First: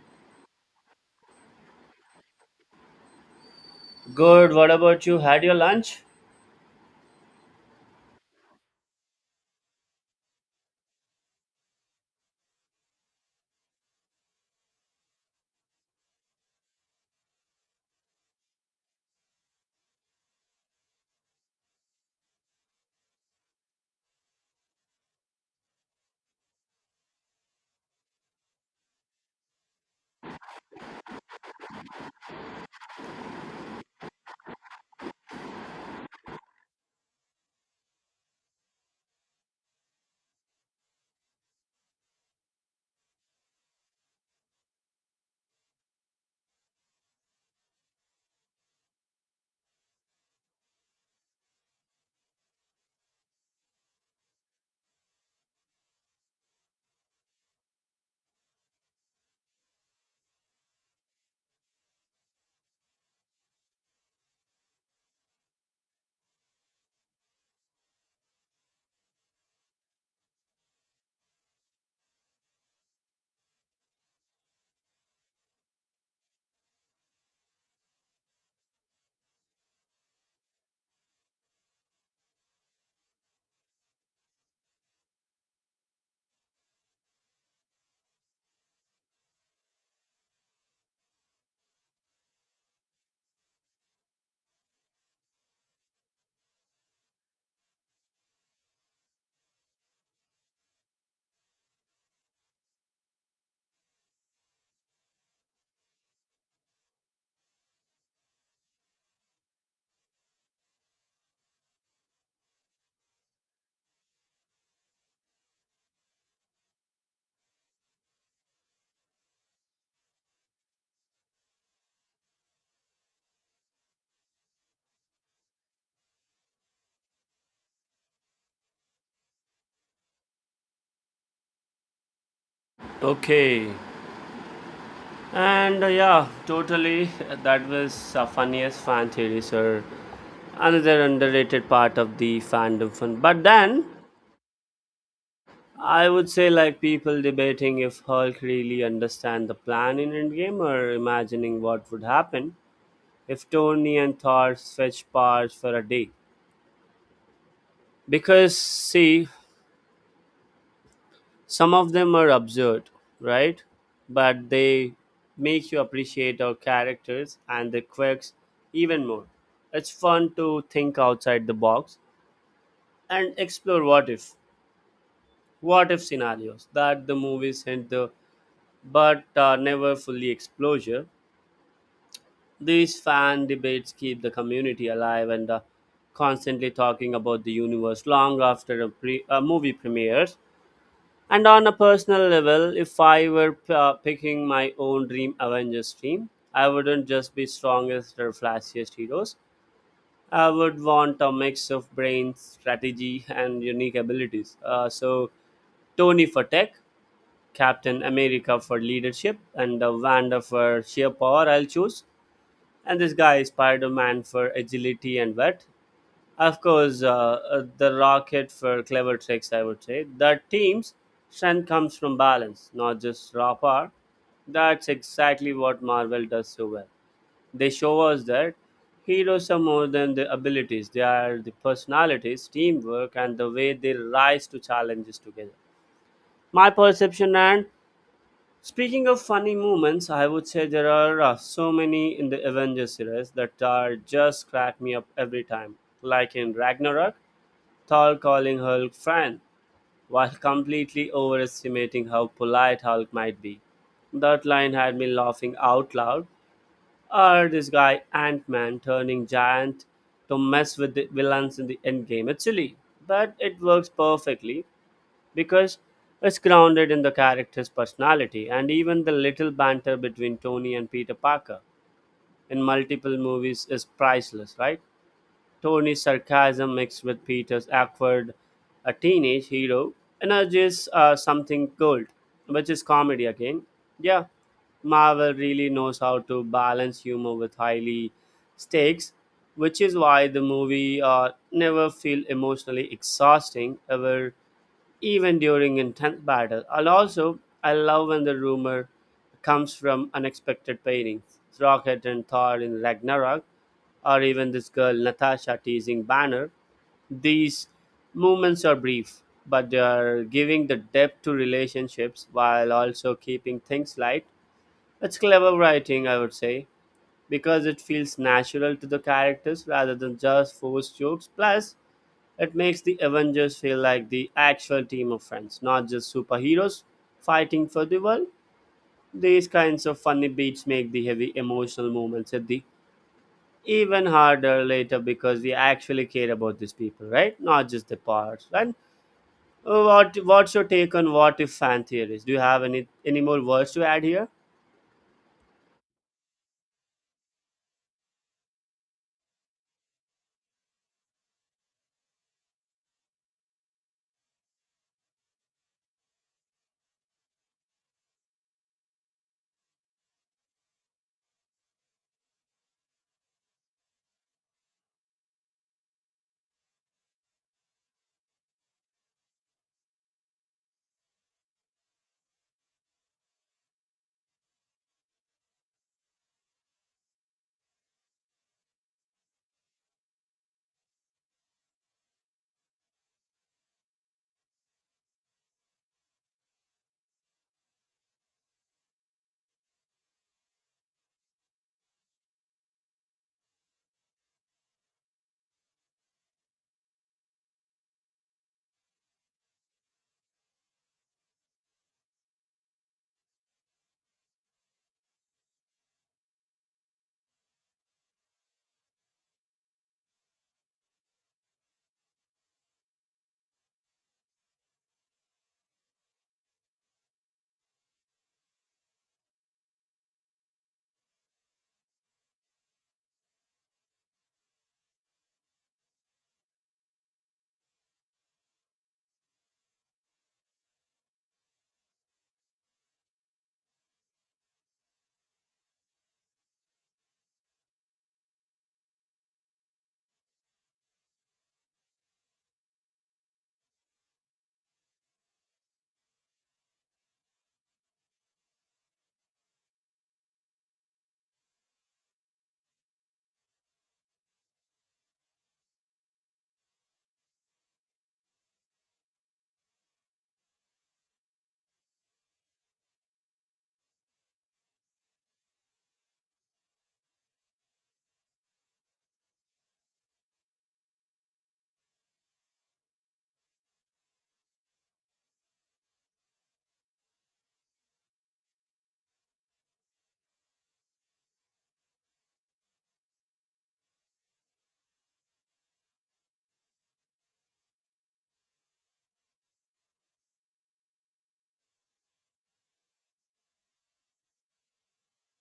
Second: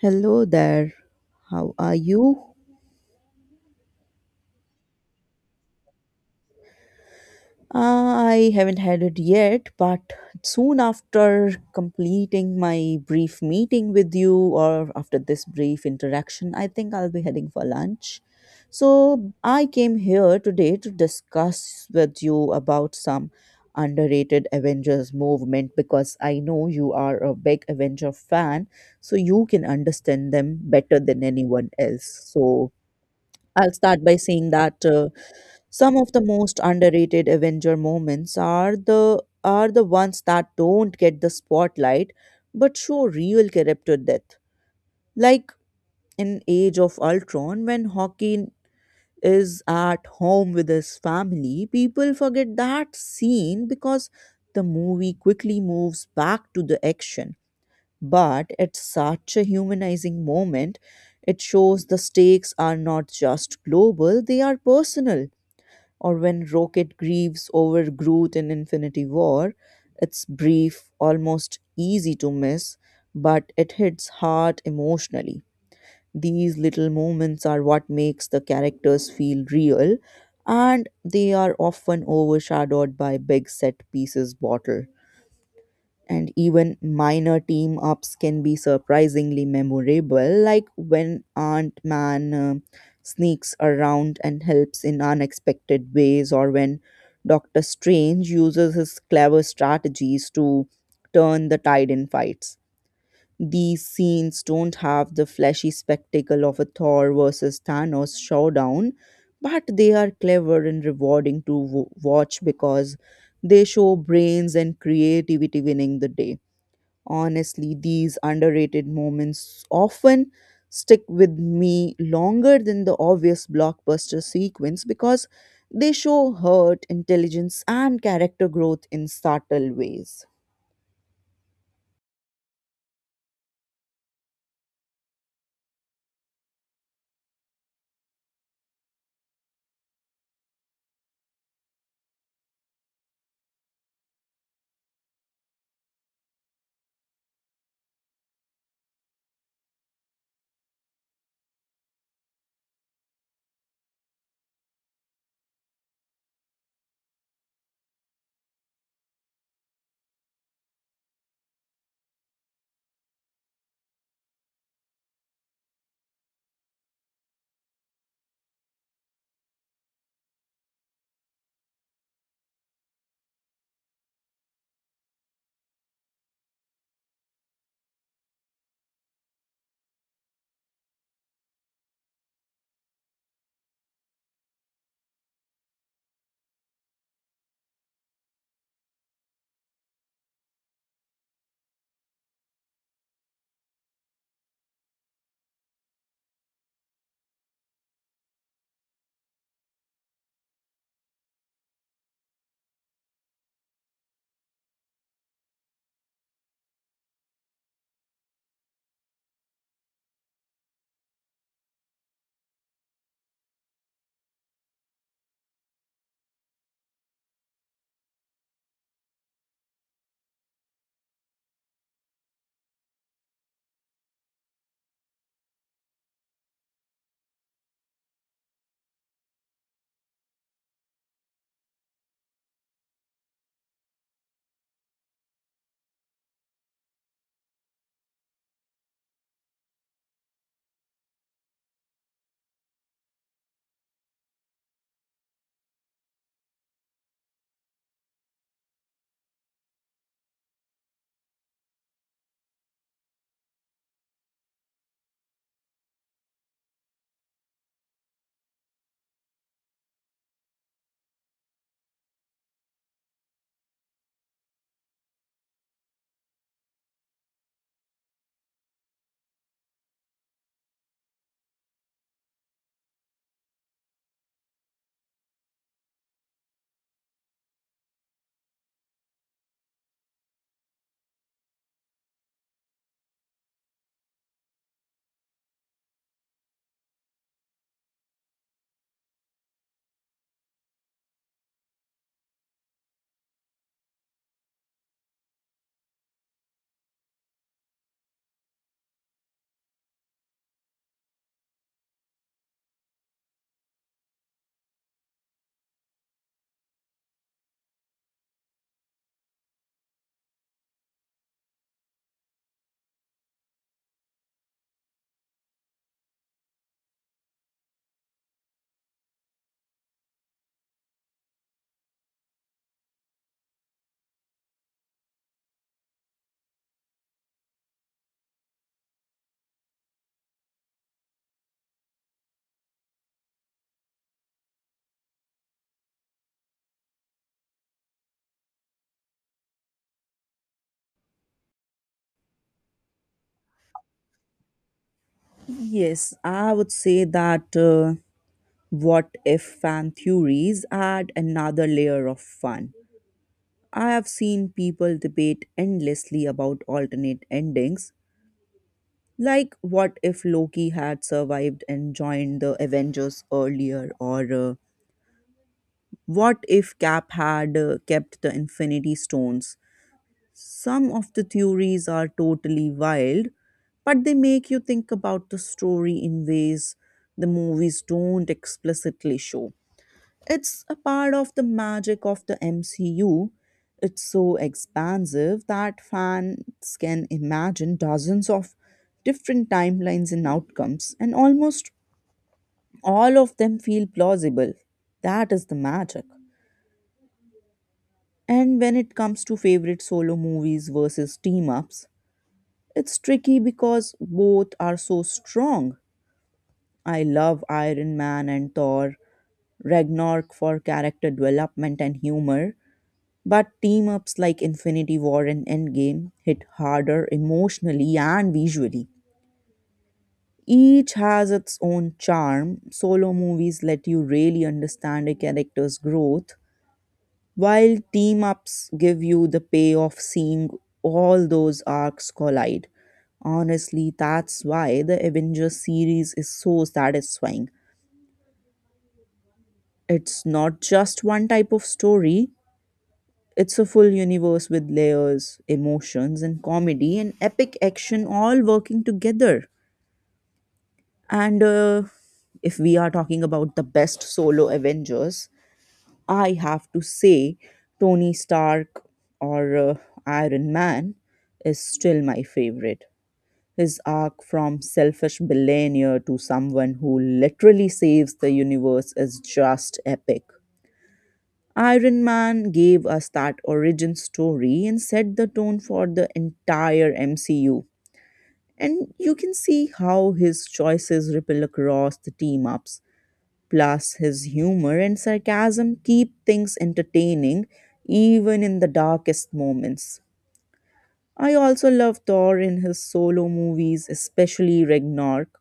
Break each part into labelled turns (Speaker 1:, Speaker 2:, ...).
Speaker 1: Hello there. How are you?
Speaker 2: Good, what about you? Had your lunch?
Speaker 1: Uh, I haven't had it yet, but soon after completing my brief meeting with you, or after this brief interaction, I think I'll be heading for lunch. So, I came here today to discuss with you about some underrated Avengers movement because I know you are a big Avenger fan, so you can understand them better than anyone else. So, I'll start by saying that. Some of the most underrated Avenger moments are the ones that don't get the spotlight but show real character depth. Like in Age of Ultron when Hawkeye is at home with his family, people forget that scene because the movie quickly moves back to the action. But it's such a humanizing moment. It shows the stakes are not just global, they are personal or when Rocket grieves over Groot in Infinity War. It's brief, almost easy to miss, but it hits hard emotionally. These little moments are what makes the characters feel real, and they are often overshadowed by big set pieces bottle and even minor team ups can be surprisingly memorable, like when Ant Man sneaks around and helps in unexpected ways, or when Doctor Strange uses his clever strategies to turn the tide in fights. These scenes don't have the flashy spectacle of a Thor versus Thanos showdown, but they are clever and rewarding to watch because they show brains and creativity winning the day. Honestly, these underrated moments often stick with me longer than the obvious blockbuster sequence because they show hurt, intelligence, and character growth in subtle ways.
Speaker 2: Okay. And yeah, totally. That was funniest fan theory, sir. Another underrated part of the fandom fun. But then, I would say like people debating if Hulk really understand the plan in Endgame, or imagining what would happen if Tony and Thor fetch parts for a day. Because see, some of them are absurd, right? But they make you appreciate our characters and their quirks even more. It's fun to think outside the box and explore what if scenarios that the movies hint the but never fully exposure. These fan debates keep the community alive and constantly talking about the universe long after a movie premieres. And on a personal level, if I were picking my own dream Avengers team, I wouldn't just be strongest or flashiest heroes. I would want a mix of brains, strategy, and unique abilities. So Tony for tech, Captain America for leadership, and Wanda for sheer power. I'll choose, and this guy is Spider-Man for agility and wit, of course, the rocket for clever tricks, I would say. The team's strength comes from balance, not just raw power. That's exactly what Marvel does so well. They show us that heroes are more than the abilities, they are the personalities, teamwork, and the way they rise to challenges together. My perception and speaking of funny moments, I would say there are so many in the Avengers series that are just crack me up every time. Like in Ragnarok, Thor calling Hulk friend, while completely overestimating how polite Hulk might be. That line had me laughing out loud. Or this guy Ant Man turning giant to mess with the villains in the endgame. It's silly, but it works perfectly because it's grounded in the character's personality, and even the little banter between Tony and Peter Parker in multiple movies is priceless, right? Tony's sarcasm mixed with Peter's awkward a teenage hero energies something gold, which is comedy again. Yeah, Marvel really knows how to balance humor with highly stakes, which is why the movie never feel emotionally exhausting, ever even during intense battle. I love when the rumor comes from unexpected pairings. Rocket and Thor in Ragnarok, or even this girl Natasha teasing Banner. These moments are brief, but they are giving the depth to relationships while also keeping things light. It's clever writing, I would say, because it feels natural to the characters rather than just forced jokes. Plus, it makes the Avengers feel like the actual team of friends, not just superheroes fighting for the world. These kinds of funny beats make the heavy emotional moments at the even harder later because we actually care about these people, right? Not just the parts. And what's your take on what if fan theories? Do you have any more words to add here?
Speaker 1: Yes, I would say that what if fan theories add another layer of fun. I have seen people debate endlessly about alternate endings. Like, what if Loki had survived and joined the Avengers earlier? Or what if Cap had kept the Infinity Stones? Some of the theories are totally wild, but they make you think about the story in ways the movies don't explicitly show. It's a part of the magic of the MCU. It's so expansive that fans can imagine dozens of different timelines and outcomes, and almost all of them feel plausible. That is the magic. And when it comes to favorite solo movies versus team ups, it's tricky because both are so strong. I love Iron Man and Thor, Ragnarok for character development and humor, but team ups like Infinity War and Endgame hit harder emotionally and visually. Each has its own charm. Solo movies let you really understand a character's growth, while team ups give you the payoff seeing all those arcs collide. Honestly, that's why the Avengers series is so satisfying. It's not just one type of story, it's a full universe with layers, emotions, and comedy and epic action all working together. And if we are talking about the best solo Avengers, I have to say Tony Stark or Iron Man is still my favorite. His arc from selfish billionaire to someone who literally saves the universe is just epic. Iron Man gave us that origin story and set the tone for the entire MCU. And you can see how his choices ripple across the team ups. Plus, his humor and sarcasm keep things entertaining even in the darkest moments. I also love Thor in his solo movies, especially Ragnarok.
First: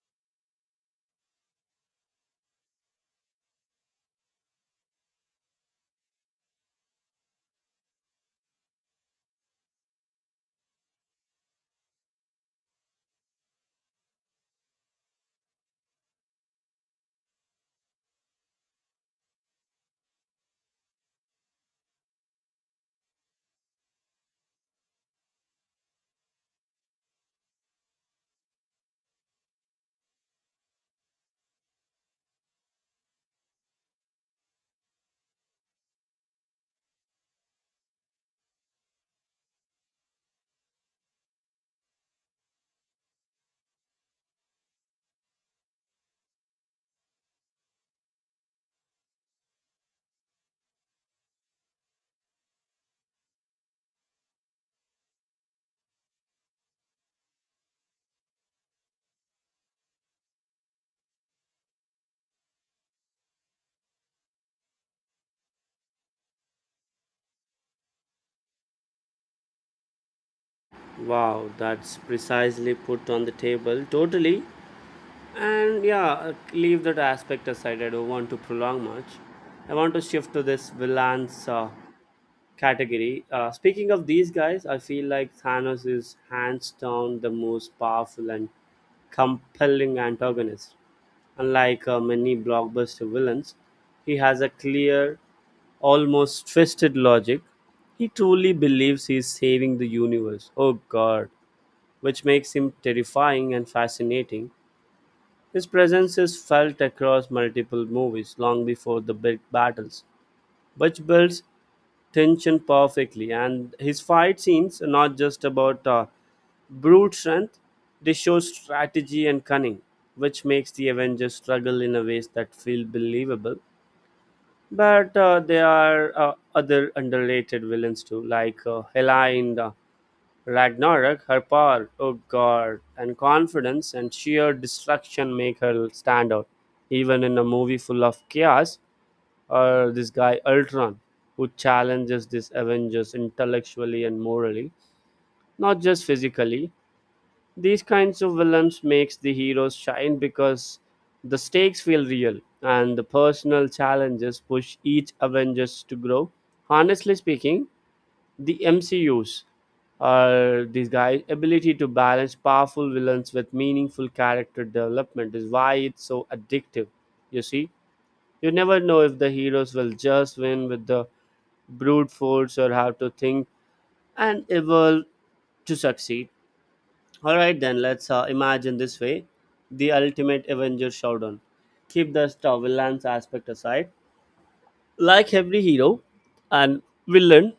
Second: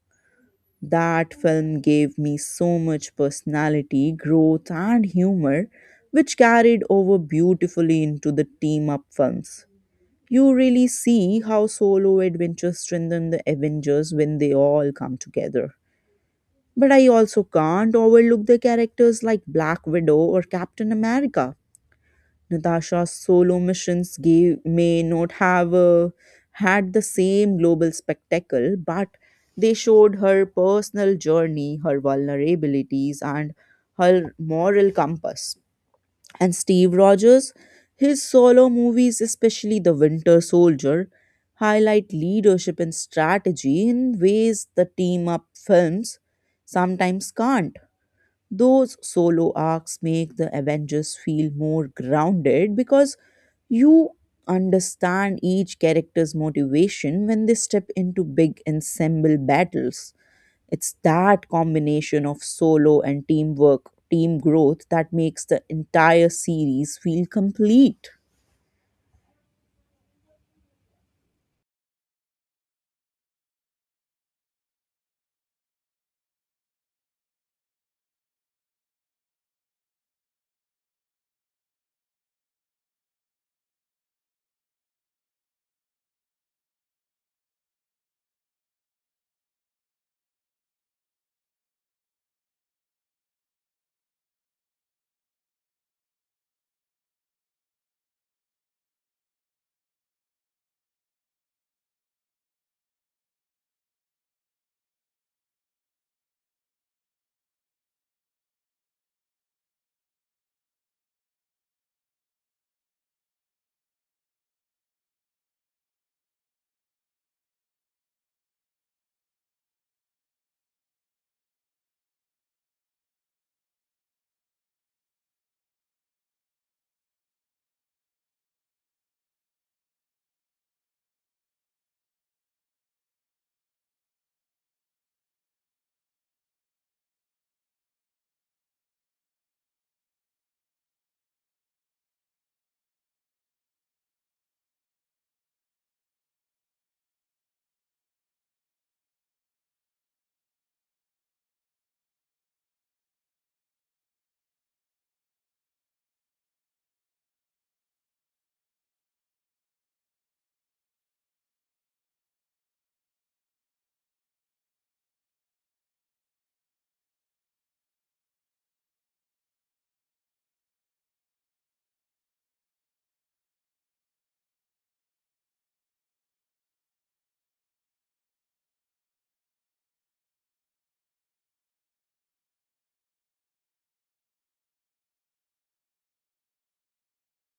Speaker 1: That film gave me so much personality, growth, and humor, which carried over beautifully into the team up films. You really see how solo adventures strengthen the Avengers when they all come together. But I also can't overlook the characters like Black Widow or Captain America. Natasha's solo missions gave, may not have had the same global spectacle, but they showed her personal journey, her vulnerabilities, and her moral compass. And Steve Rogers, his solo movies, especially The Winter Soldier, highlight leadership and strategy in ways the team up films sometimes can't. Those solo arcs make the Avengers feel more grounded because you understand each character's motivation when they step into big ensemble battles. It's that combination of solo and teamwork, team growth, that makes the entire series feel complete.
Speaker 2: Wow, that's precisely put on the table. Totally. And yeah, leave that aspect aside. I don't want to prolong much. I want to shift to this villains category. Speaking of these guys, I feel like Thanos is hands down the most powerful and compelling antagonist. Unlike many blockbuster villains, he has a clear, almost twisted logic. He truly believes he is saving the universe. Oh god, which makes him terrifying and fascinating. His presence is felt across multiple movies long before the big battles, which builds tension perfectly. And his fight scenes are not just about brute strength, they show strategy and cunning, which makes the Avengers struggle in a ways that feel believable. But there are other underrated villains too, like Hela in Ragnarok, her power, oh god, and confidence and sheer destruction make her stand out. Even in a movie full of chaos, or this guy Ultron, who challenges this Avengers intellectually and morally, not just physically. These kinds of villains makes the heroes shine because the stakes feel real and the personal challenges push each Avengers to grow. Honestly speaking, the MCU's these guys' ability to balance powerful villains with meaningful character development is why it's so addictive. You see, you never know if the heroes will just win with the brute force or have to think and evolve to succeed. All right, then let's imagine this way: the ultimate Avenger showdown. Keep the villains aspect aside. Like every hero and villain,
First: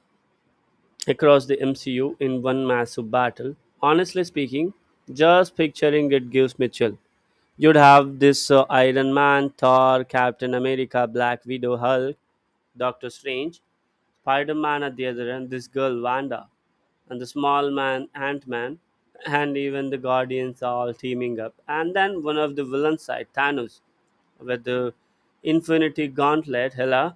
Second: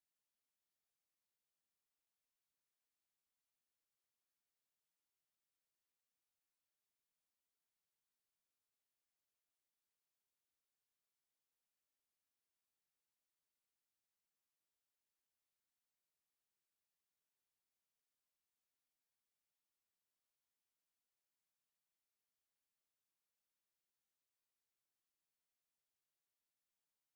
Speaker 2: across the MCU in one massive battle. Honestly speaking, just picturing it gives me chill. You'd have this Iron Man, Thor, Captain America, Black Widow, Hulk, Doctor Strange, Spider Man at the other end, this girl Wanda, and the small man Ant Man, and even the Guardians all teaming up. And then one of the villain side, Thanos, with the Infinity Gauntlet, Hela,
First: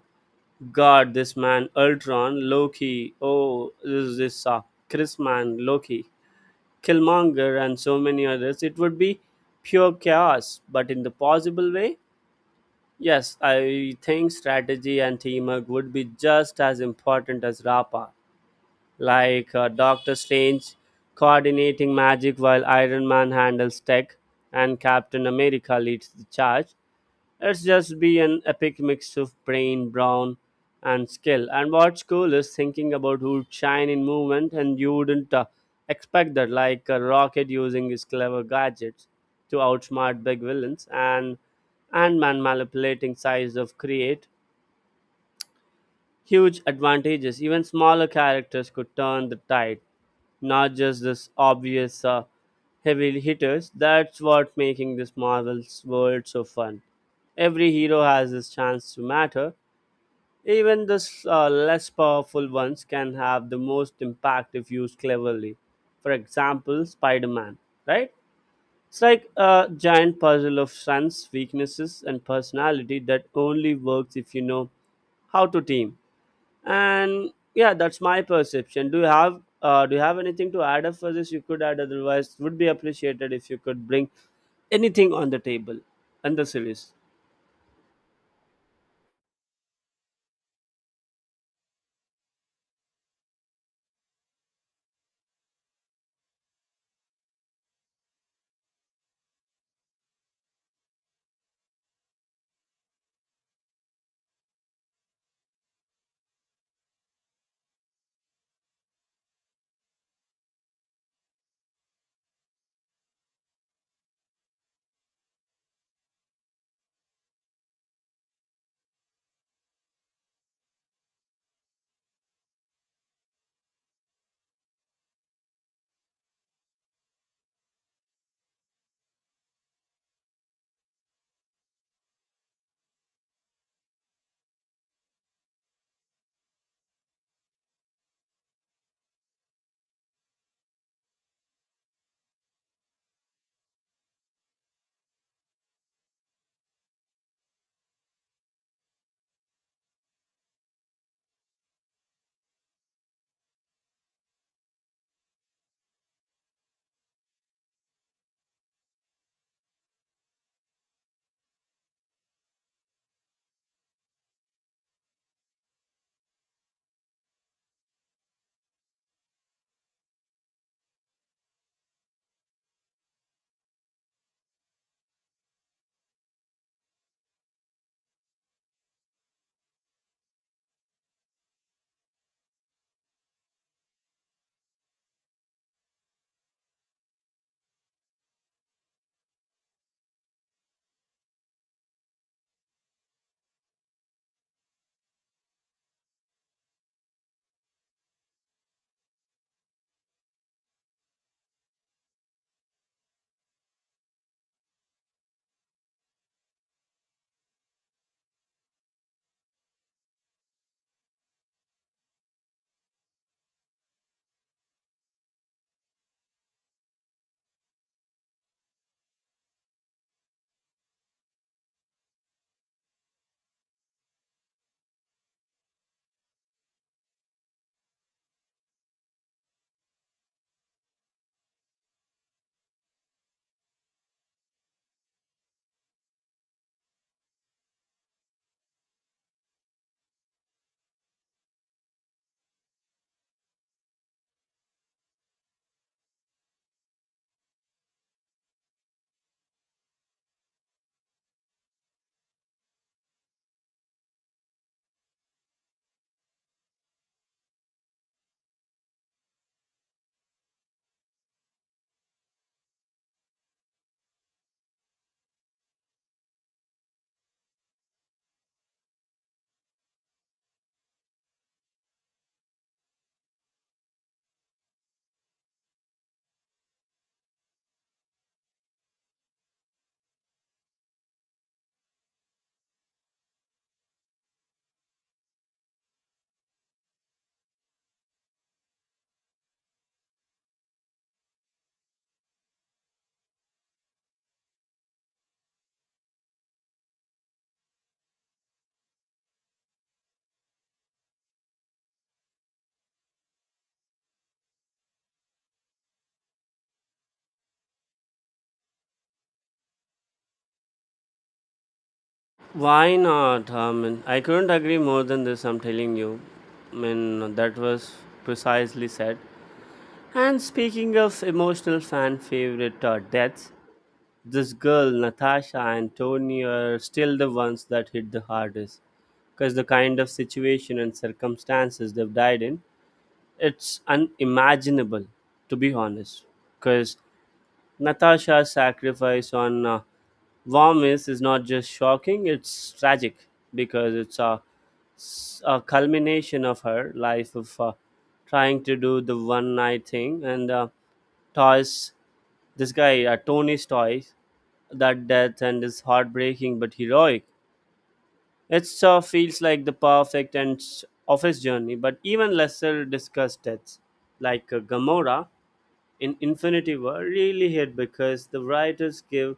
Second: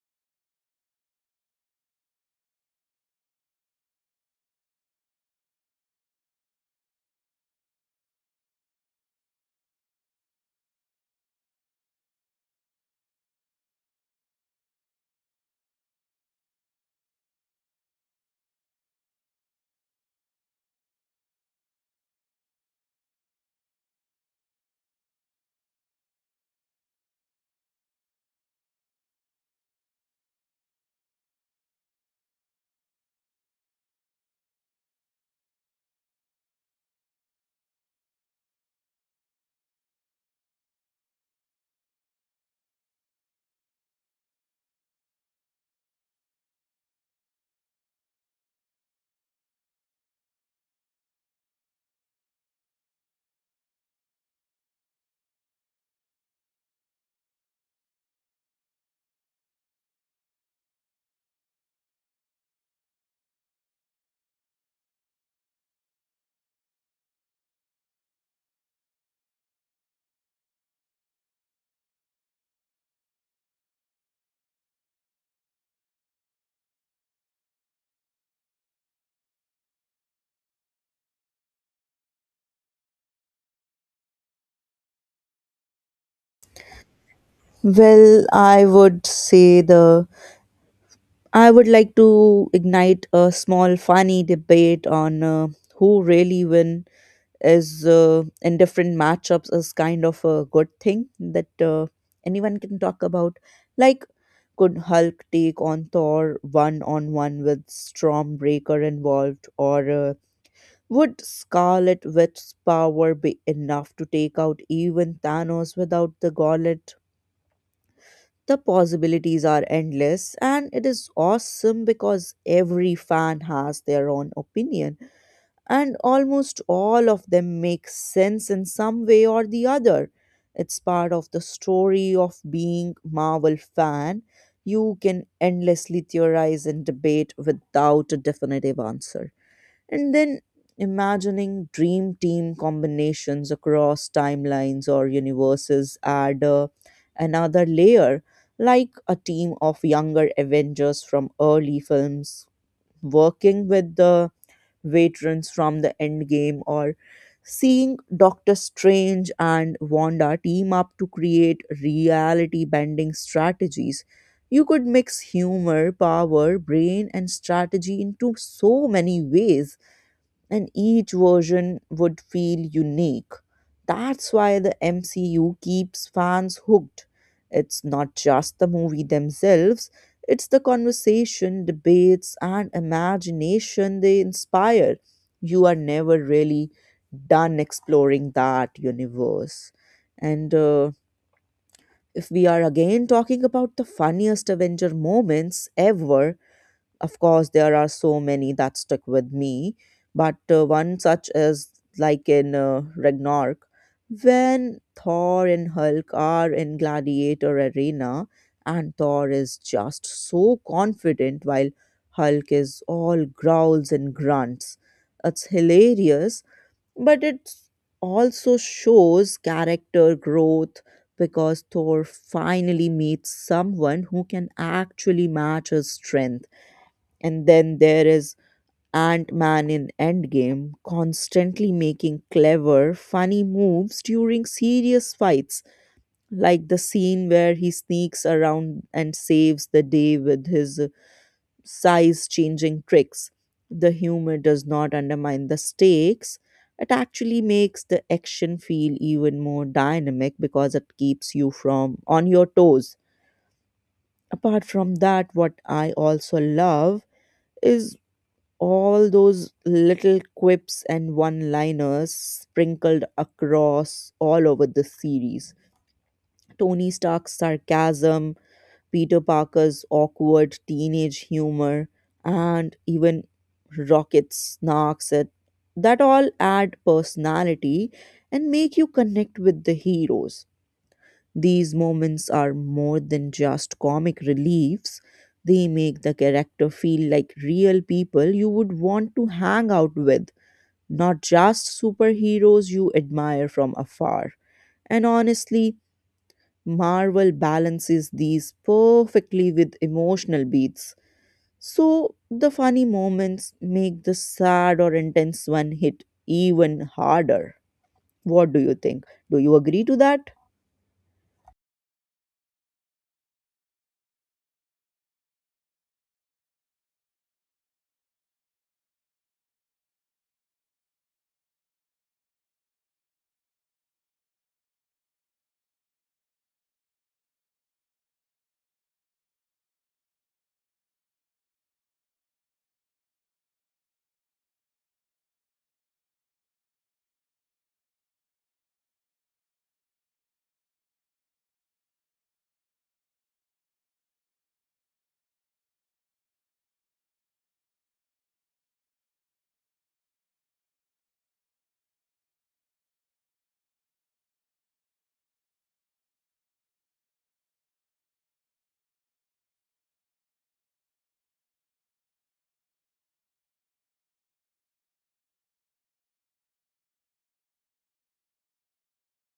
Speaker 2: God, this man, Ultron, Loki, oh, this is this Chris man, Loki, Killmonger, and so many others. It would be pure chaos, but in the possible way, yes, I think strategy and teamwork would be just as important as Rapa, like Doctor Strange coordinating magic while Iron Man handles tech and Captain America leads the charge. It's just be an epic mix of brain, brawn, and skill. And what's cool is thinking about who'd shine in movement, and you wouldn't expect that, like a rocket using his clever gadgets to outsmart big villains, and man manipulating size of create huge advantages. Even smaller characters could turn the tide, not just this obvious heavy hitters. That's what making this Marvel's world so fun. Every hero has his chance to matter. Even the less powerful ones can have the most impact if used cleverly. For example, Spider-Man, right? It's like a giant puzzle of strengths, weaknesses, and personality that only works if you know how to team. And yeah, that's my perception. Do you have anything to add up for this? You could add, otherwise would be appreciated if you could bring anything on the table and the series.
Speaker 1: Well, I would like to ignite a small, funny debate on who really win is in different matchups is kind of a good thing that anyone can talk about. Like, could Hulk take on Thor one on one with Stormbreaker involved, or would Scarlet Witch's power be enough to take out even Thanos without the gauntlet? The possibilities are endless, and it is awesome because every fan has their own opinion, and almost all of them make sense in some way or the other. It's part of the story of being Marvel fan. You can endlessly theorize and debate without a definitive answer, and then imagining dream team combinations across timelines or universes add another layer, like a team of younger avengers from early films working with the veterans from the endgame, or seeing doctor strange and wanda team up to create reality bending strategies. You could mix humor power brain and strategy into so many ways, and each version would feel unique. That's why the MCU keeps fans hooked. It's not just the movie themselves, it's the conversation, debates, and imagination they inspire. You are never really done exploring that universe. And if we are again talking about the funniest Avenger moments ever, of course, there are so many that stick with me, but one such is like in Ragnarok, when Thor and Hulk are in Gladiator Arena, and Thor is just so confident while Hulk is all growls and grunts. It's hilarious, but it also shows character growth because Thor finally meets someone who can actually match his strength. And then there is Ant Man in Endgame, constantly making clever, funny moves during serious fights, like the scene where he sneaks around and saves the day with his size changing tricks. The humor does not undermine the stakes. It actually makes the action feel even more dynamic because it keeps you from on your toes. Apart from that, what I also love is all those little quips and one liners sprinkled across all over the series. Tony Stark's sarcasm, Peter Parker's awkward teenage humor, and even Rocket's snarks at that all add personality and make you connect with the heroes. These moments are more than just comic reliefs, they make the character feel like real people you would want to hang out with, not just superheroes you admire from afar. And honestly, Marvel balances these perfectly with emotional beats. So the funny moments make the sad or intense one hit even harder. What do you think? Do you agree to that?
Speaker 2: Why not? I mean, I couldn't agree more than this, I'm telling you. I mean, that was precisely said. And speaking of emotional fan favorite deaths, this girl, Natasha and Tony, are still the ones that hit the hardest. Because the kind of situation and circumstances they've died in, it's unimaginable, to be honest, because natasha's sacrifice on Vomis is not just shocking, it's tragic because it's a culmination of her life of trying to do the one night thing, and toys, this guy tony's toys, that death and is heartbreaking but heroic. It feels like the perfect end of his journey. But even lesser discussed deaths like Gamora in Infinity War, really hit because the writers give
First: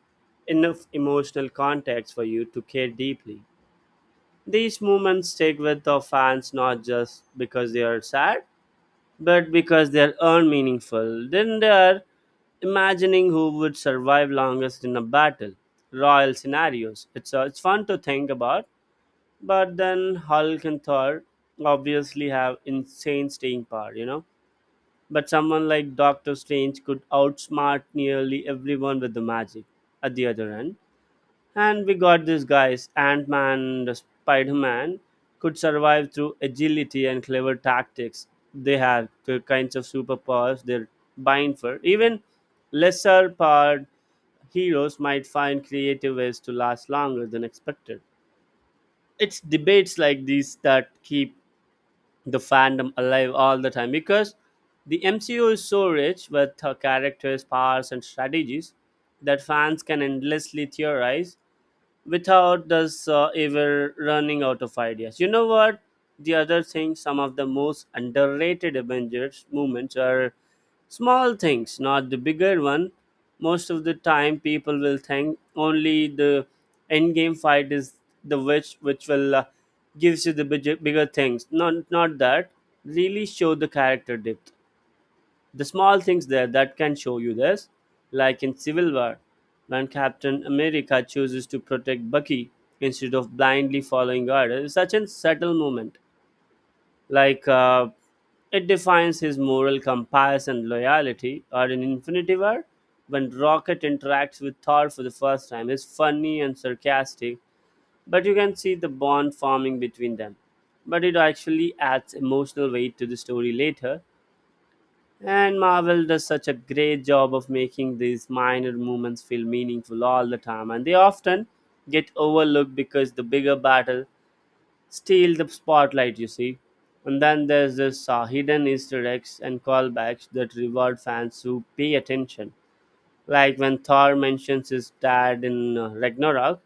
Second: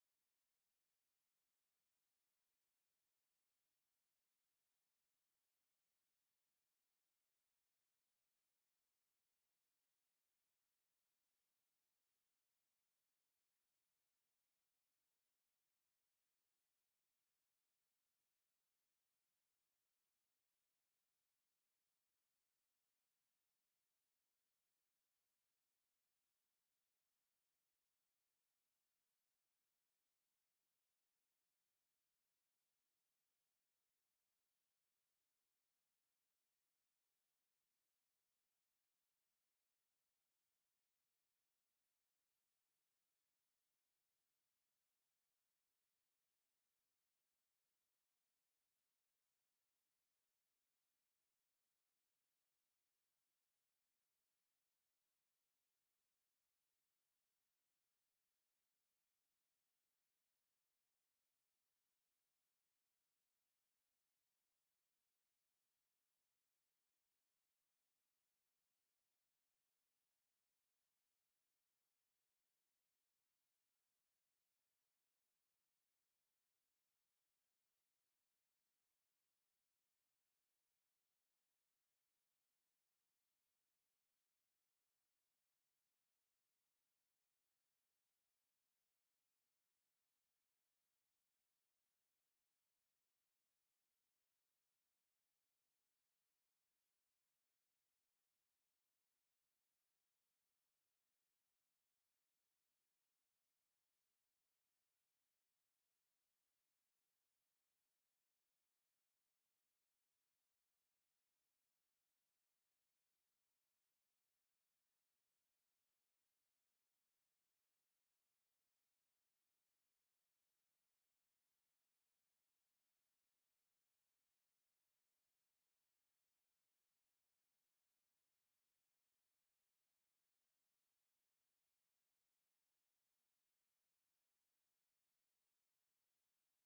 Speaker 2: enough emotional context for you to care deeply. These moments stick with our fans not just because they are sad, but because they are unmeaningful. Then they are imagining who would survive longest in a battle, royal scenarios. It's fun to think about, but then Hulk and Thor obviously have insane staying power, you know? But someone like Doctor Strange could outsmart nearly everyone with the magic at the other end. And we got these guys, Ant Man and the Spider Man, could survive through agility and clever tactics. They had the kinds of superpowers they're buying for. Even lesser powered heroes might find creative ways to last longer than expected. It's debates like these that keep the fandom alive all the time because the MCU is so rich with characters, powers, and strategies that fans can endlessly theorize without us ever running out of ideas. You know what? The other thing, some of the most underrated Avengers movements are small things, not the bigger one. Most of the time, people will think only the end game fight is the which will gives you the bigger things. Not that really show the character depth, the small things there that can show you this, like in civil war when captain america chooses to protect bucky instead of blindly following orders, such a subtle moment, like it defines his moral compass and loyalty. Or in infinity war when rocket interacts with thor for the first time is funny and sarcastic, but you can see the bond forming between them, but it actually adds emotional weight to the story later. And Marvel does such a great job of making these minor moments feel meaningful all the time, and they often get overlooked because the bigger battle steals the spotlight, you see. And then there's this hidden Easter eggs and callbacks that reward fans who pay attention. Like when Thor mentions his dad in Ragnarok,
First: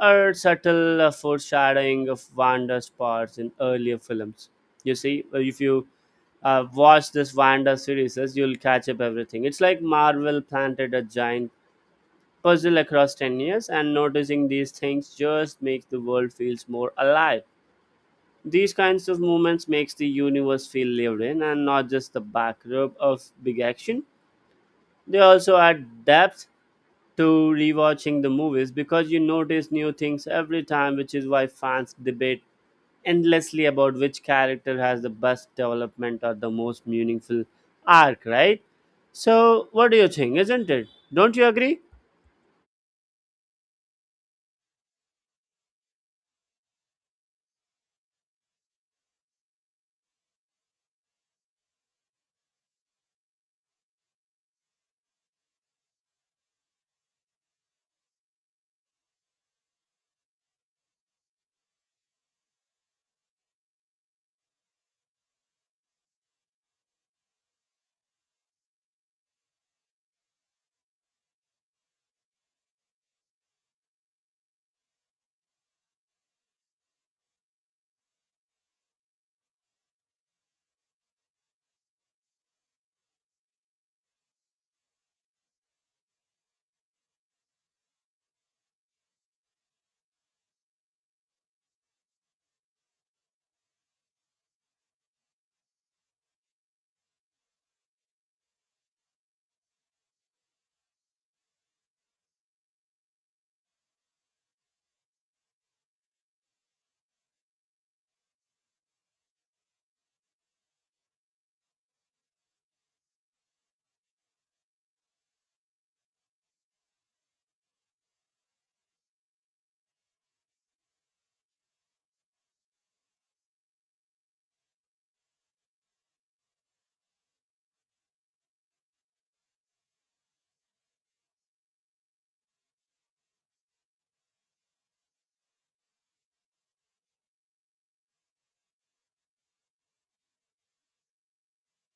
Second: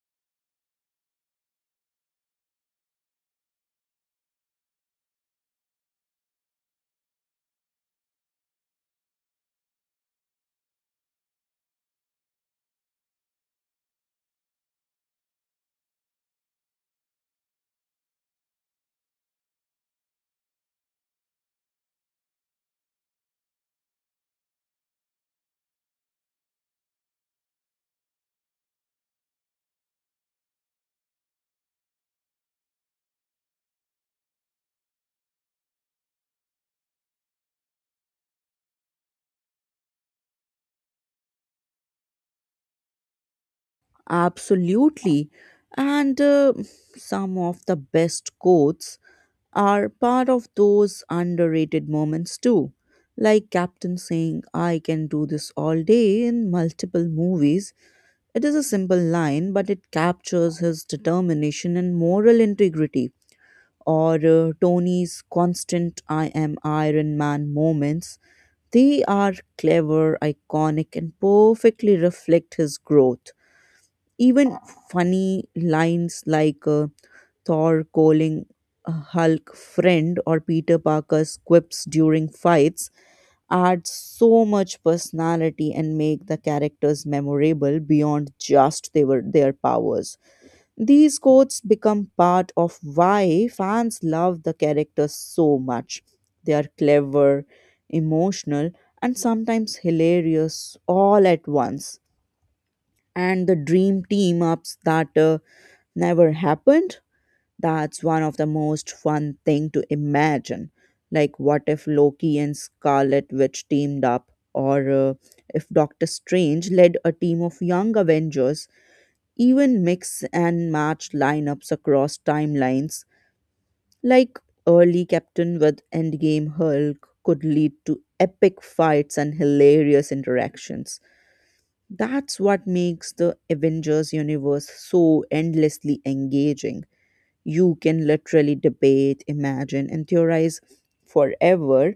Speaker 2: or subtle foreshadowing of Wanda's parts in earlier films. You see, if you watch this Wanda series, you'll catch up everything. It's like Marvel planted a giant puzzle across 10 years, and noticing these things just makes the world feels more alive. These kinds of movements makes the universe feel lived in and not just the backdrop of big action. They also add depth to rewatching the movies because you notice new things every time, which is why fans debate endlessly about which character has the best development or the most meaningful arc, right? So, what do you think, isn't it? Don't you agree?
Speaker 1: Absolutely. And some of the best quotes are part of those underrated moments too. Like Captain saying, I can do this all day in multiple movies. It is a simple line, but it captures his determination and moral integrity. Or Tony's constant I am Iron Man moments. They are clever, iconic, and perfectly reflect his growth. Even funny lines like Thor calling Hulk friend or Peter Parker's quips during fights add so much personality and make the characters memorable beyond just they were their powers. These quotes become part of why fans love the characters so much. They are clever, emotional, and sometimes hilarious all at once. And the dream team ups that never happened, that's one of the most fun thing to imagine, like what if loki and scarlet witch teamed up, or if doctor strange led a team of young avengers, even mix and match lineups across timelines, like early captain with endgame hulk could lead to epic fights and hilarious interactions. That's what makes the avengers universe so endlessly engaging. You can literally debate, imagine, and theorize forever,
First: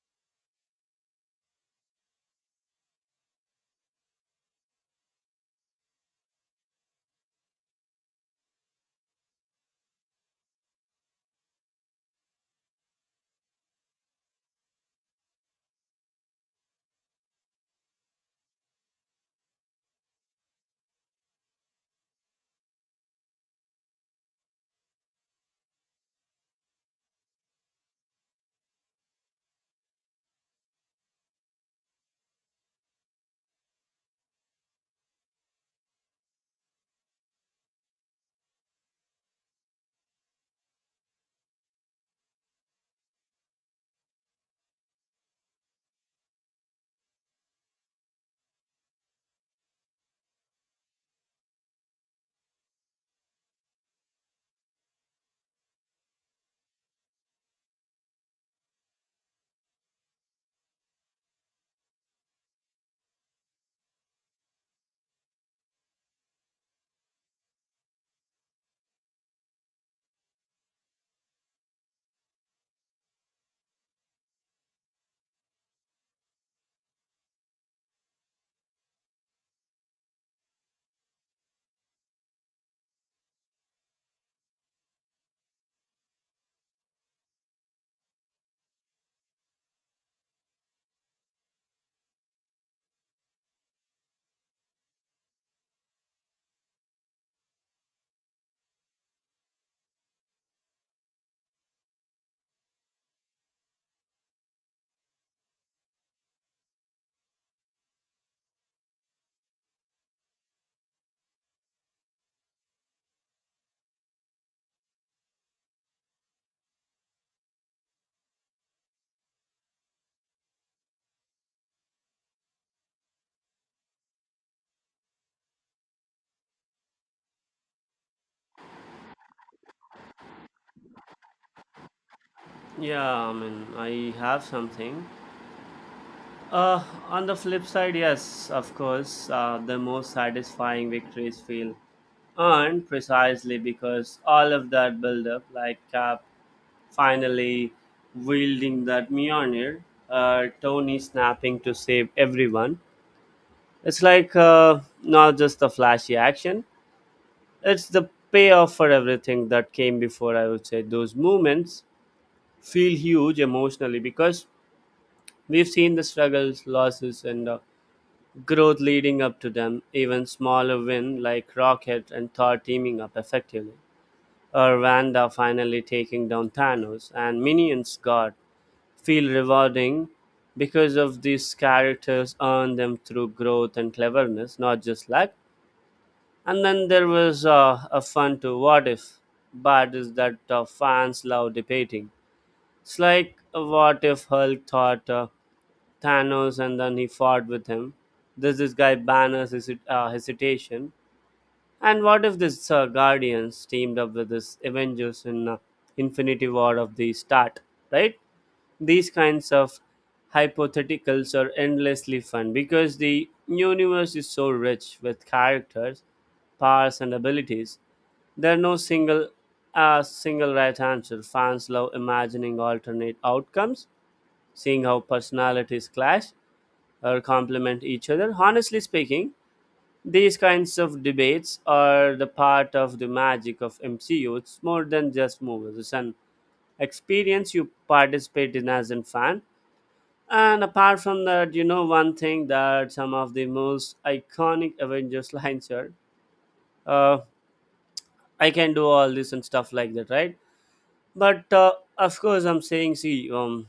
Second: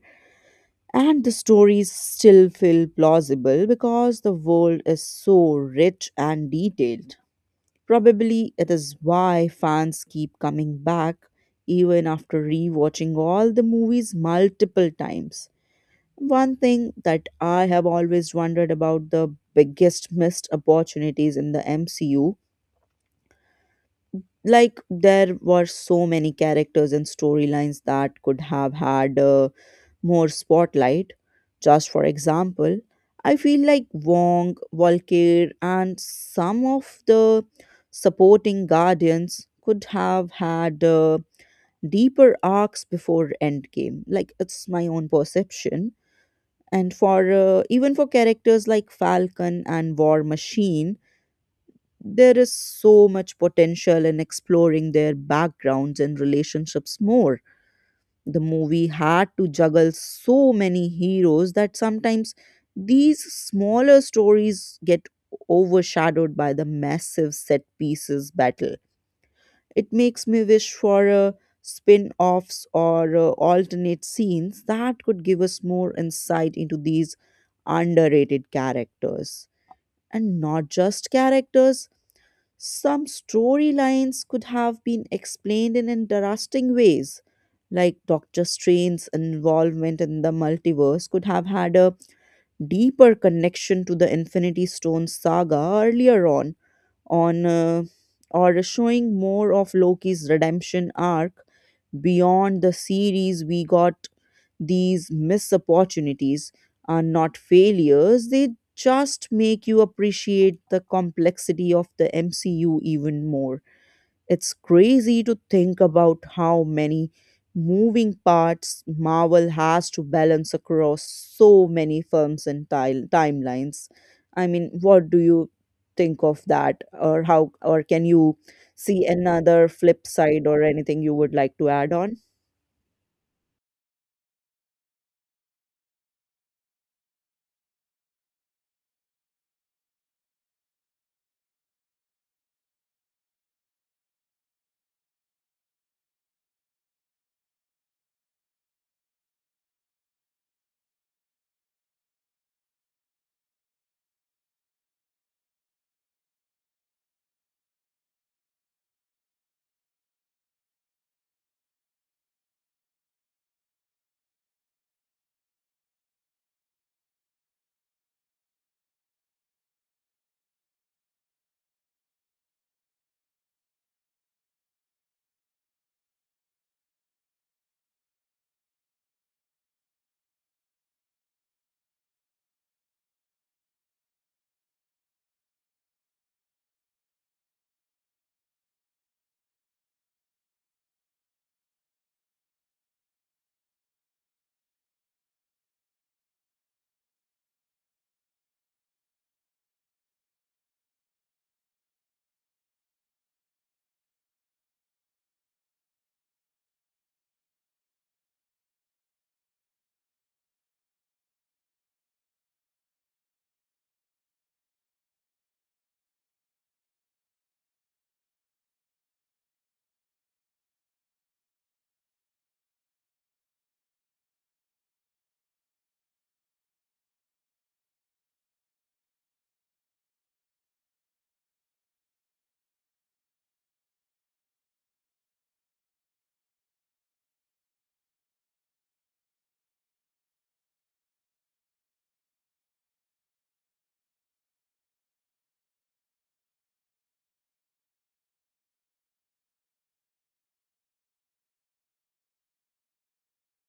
Speaker 1: and the stories still feel plausible because the world is so rich and detailed. Probably it is why fans keep coming back even after rewatching all the movies multiple times. One thing that I have always wondered about the biggest missed opportunities in the MCU, like there were so many characters and storylines that could have had more spotlight. Just for example, I feel like wong volker and some of the supporting guardians could have had deeper arcs before endgame, like it's my own perception, and for even for characters like falcon and war machine, there is so much potential in exploring their backgrounds and relationships more. The movie had to juggle so many heroes that sometimes these smaller stories get overshadowed by the massive set pieces battle. It makes me wish for a spin offs or alternate scenes that could give us more insight into these underrated characters. And not just characters, some storylines could have been explained in interesting ways, like Doctor Strange's involvement in the multiverse could have had a deeper connection to the Infinity Stone saga earlier on, or showing more of Loki's redemption arc beyond the series. We got these missed opportunities are not failures; they just make you appreciate the complexity of the MCU even more. It's crazy to think about how many moving parts Marvel has to balance across so many films and timelines. I mean, what do you think of that? Or how, or can you see another flip side or anything you would like to add on?
Speaker 2: Yeah, I mean, I have something. Uh, on the flip side, yes, of course, the most satisfying victories feel earned precisely because all of that build up, like Cap Finally, wielding that Mjolnir, Tony snapping to save everyone. It's like not just the flashy action, it's the payoff for everything that came before, I would say. Those moments feel huge emotionally because we've seen the struggles, losses, and growth leading up to them. Even smaller win like Rocket and Thor teaming up effectively or Wanda finally taking down Thanos, and minions God feel rewarding because of these characters earn them through growth and cleverness, not just luck. And then there was a fun to what if, but is that fans love debating. It's like what if Hulk thought Thanos and then he fought with him. Does this guy banners his hesitation? And what if this Guardians teamed up with this Avengers in Infinity War of the start, right? These kinds of hypotheticals are endlessly fun because the universe is so rich with characters, powers, and abilities. There are no single single right answer. Fans love imagining alternate outcomes, seeing how personalities clash or complement each other. Honestly speaking, these kinds of debates are the part of the magic of MCU. It's more than just movies. It's an experience you participate in as a fan, and apart from that, you know, one thing that some of the most iconic Avengers lines are, uh, I can do all this and stuff like that, right? But of course, I'm saying, see,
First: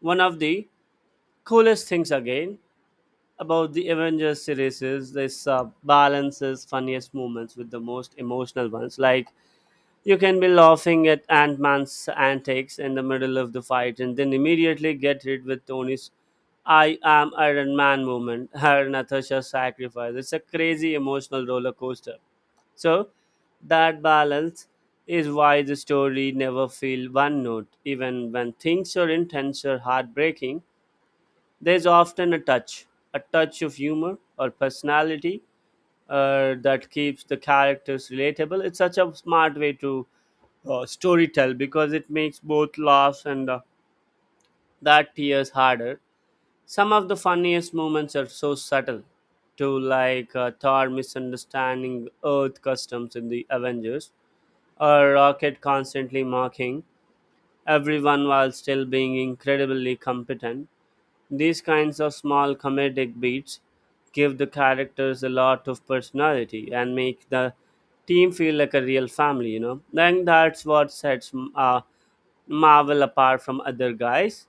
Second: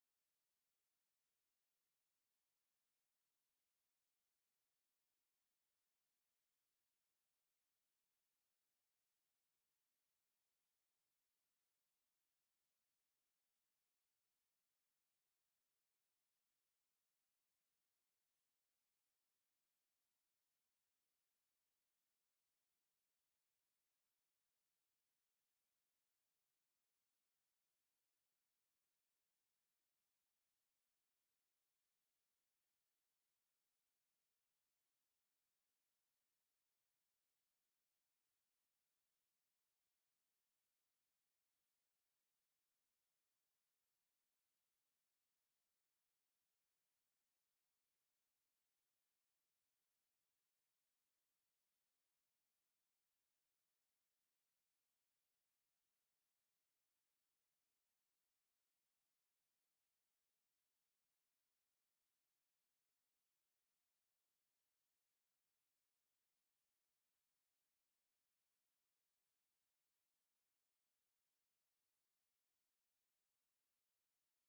Speaker 2: one of the coolest things again about the Avengers series is this balances funniest moments with the most emotional ones. Like, you can be laughing at Ant Man's antics in the middle of the fight and then immediately get hit with Tony's I am Iron Man moment, her Natasha's sacrifice. It's a crazy emotional roller coaster. So, that balance is why the story never feels one note. Even when things are intense or heartbreaking, there's often a touch of humor or personality that keeps the characters relatable. It's such a smart way to storytell because it makes both laughs and that tears harder. Some of the funniest moments are so subtle, to like Thor misunderstanding Earth customs in the Avengers, or Rocket constantly mocking everyone while still being incredibly competent. These kinds of small comedic beats give the characters a lot of personality and make the team feel like a real family, you know. Then that's what sets Marvel apart from other guys.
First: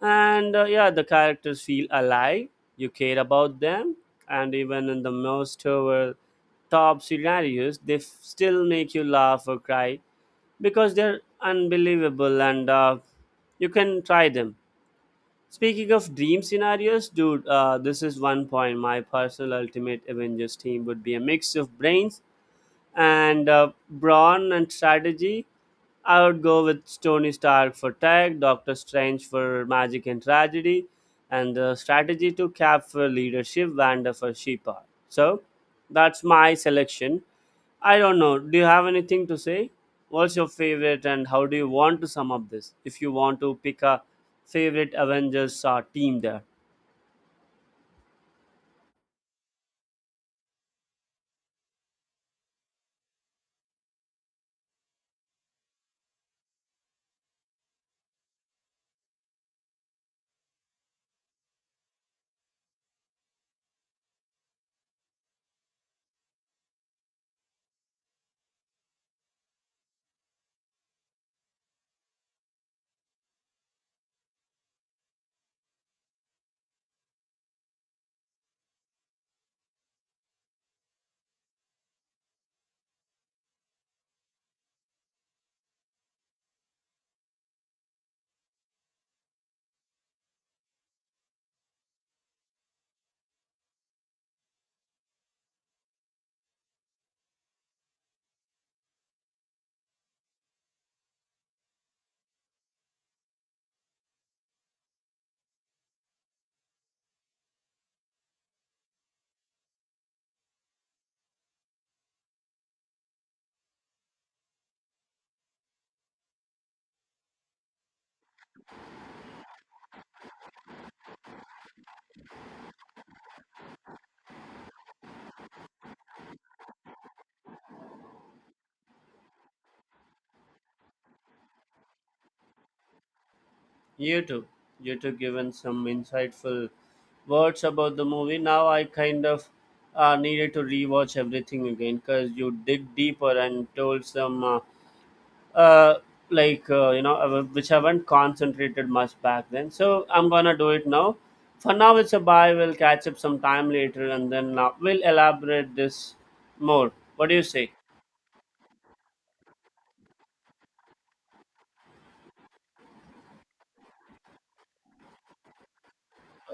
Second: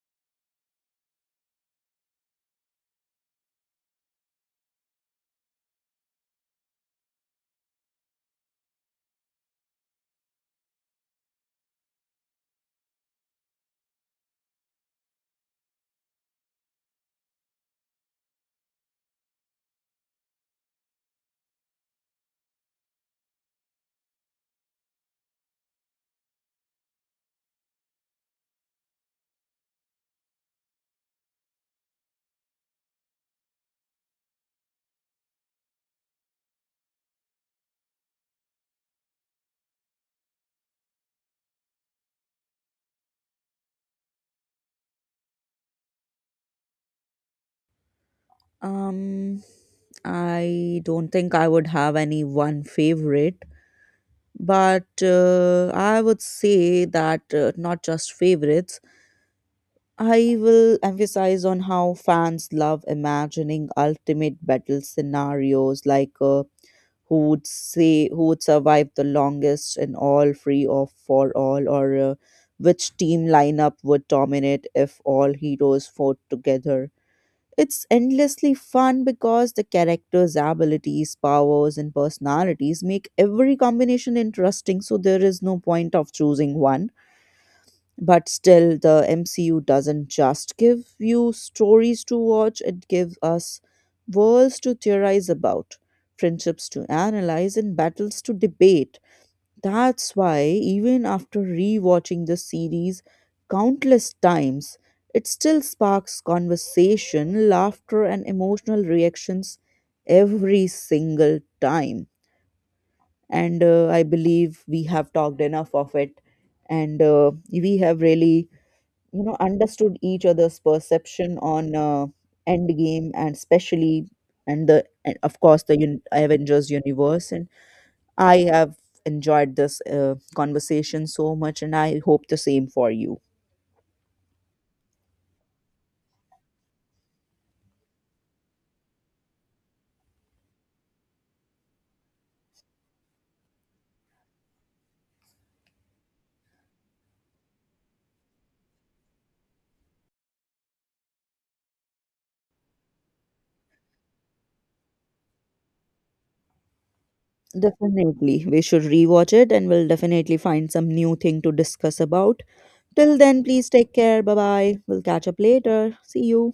Speaker 2: And yeah, the characters feel alive, you care about them, and even in the most over top scenarios, still make you laugh or cry because they're unbelievable and you can try them. Speaking of dream scenarios, dude, this is one point. My personal ultimate Avengers team would be a mix of brains and brawn and strategy. I would go with Tony Stark for tech, Doctor Strange for magic and tragedy, and strategy to Cap for leadership, Wanda for she power. So that's my selection. I don't know. Do you have anything to say? What's your favorite, and how do you want to sum up this? If you want to pick a favorite Avengers team there,
Speaker 1: Um, I don't think I would have any one favorite, but I would say that not just favorites. I will emphasize on how fans love imagining ultimate battle scenarios like who would say who would survive the longest in all free or for all or which team lineup would dominate if all heroes fought together. It's endlessly fun because the characters' abilities, powers, and personalities make every combination interesting, so there is no point of choosing one. But still, the MCU doesn't just give you stories to watch, it gives us worlds to theorize about, friendships to analyze, and battles to debate. That's why, even after rewatching the series countless times, it still sparks conversation, laughter, and emotional reactions every single time. And I believe we have talked enough of it, and we have really understood each other's perception on end game and especially and the and of course the avengers universe, and I have enjoyed this conversation so much and I hope the same for you.
Speaker 2: you too. You too given some insightful words about the movie. Now I kind of needed to rewatch everything again because you dig deeper and told some uh, you know which I haven't concentrated much back then. So I'm gonna do it now. For now, it's a bye. We'll catch up sometime later, and then we'll elaborate this more. What do you say?
Speaker 1: Definitely we should rewatch it and we'll definitely find some new thing to discuss about. Till then, please take care. Bye bye. We'll catch up later. See you.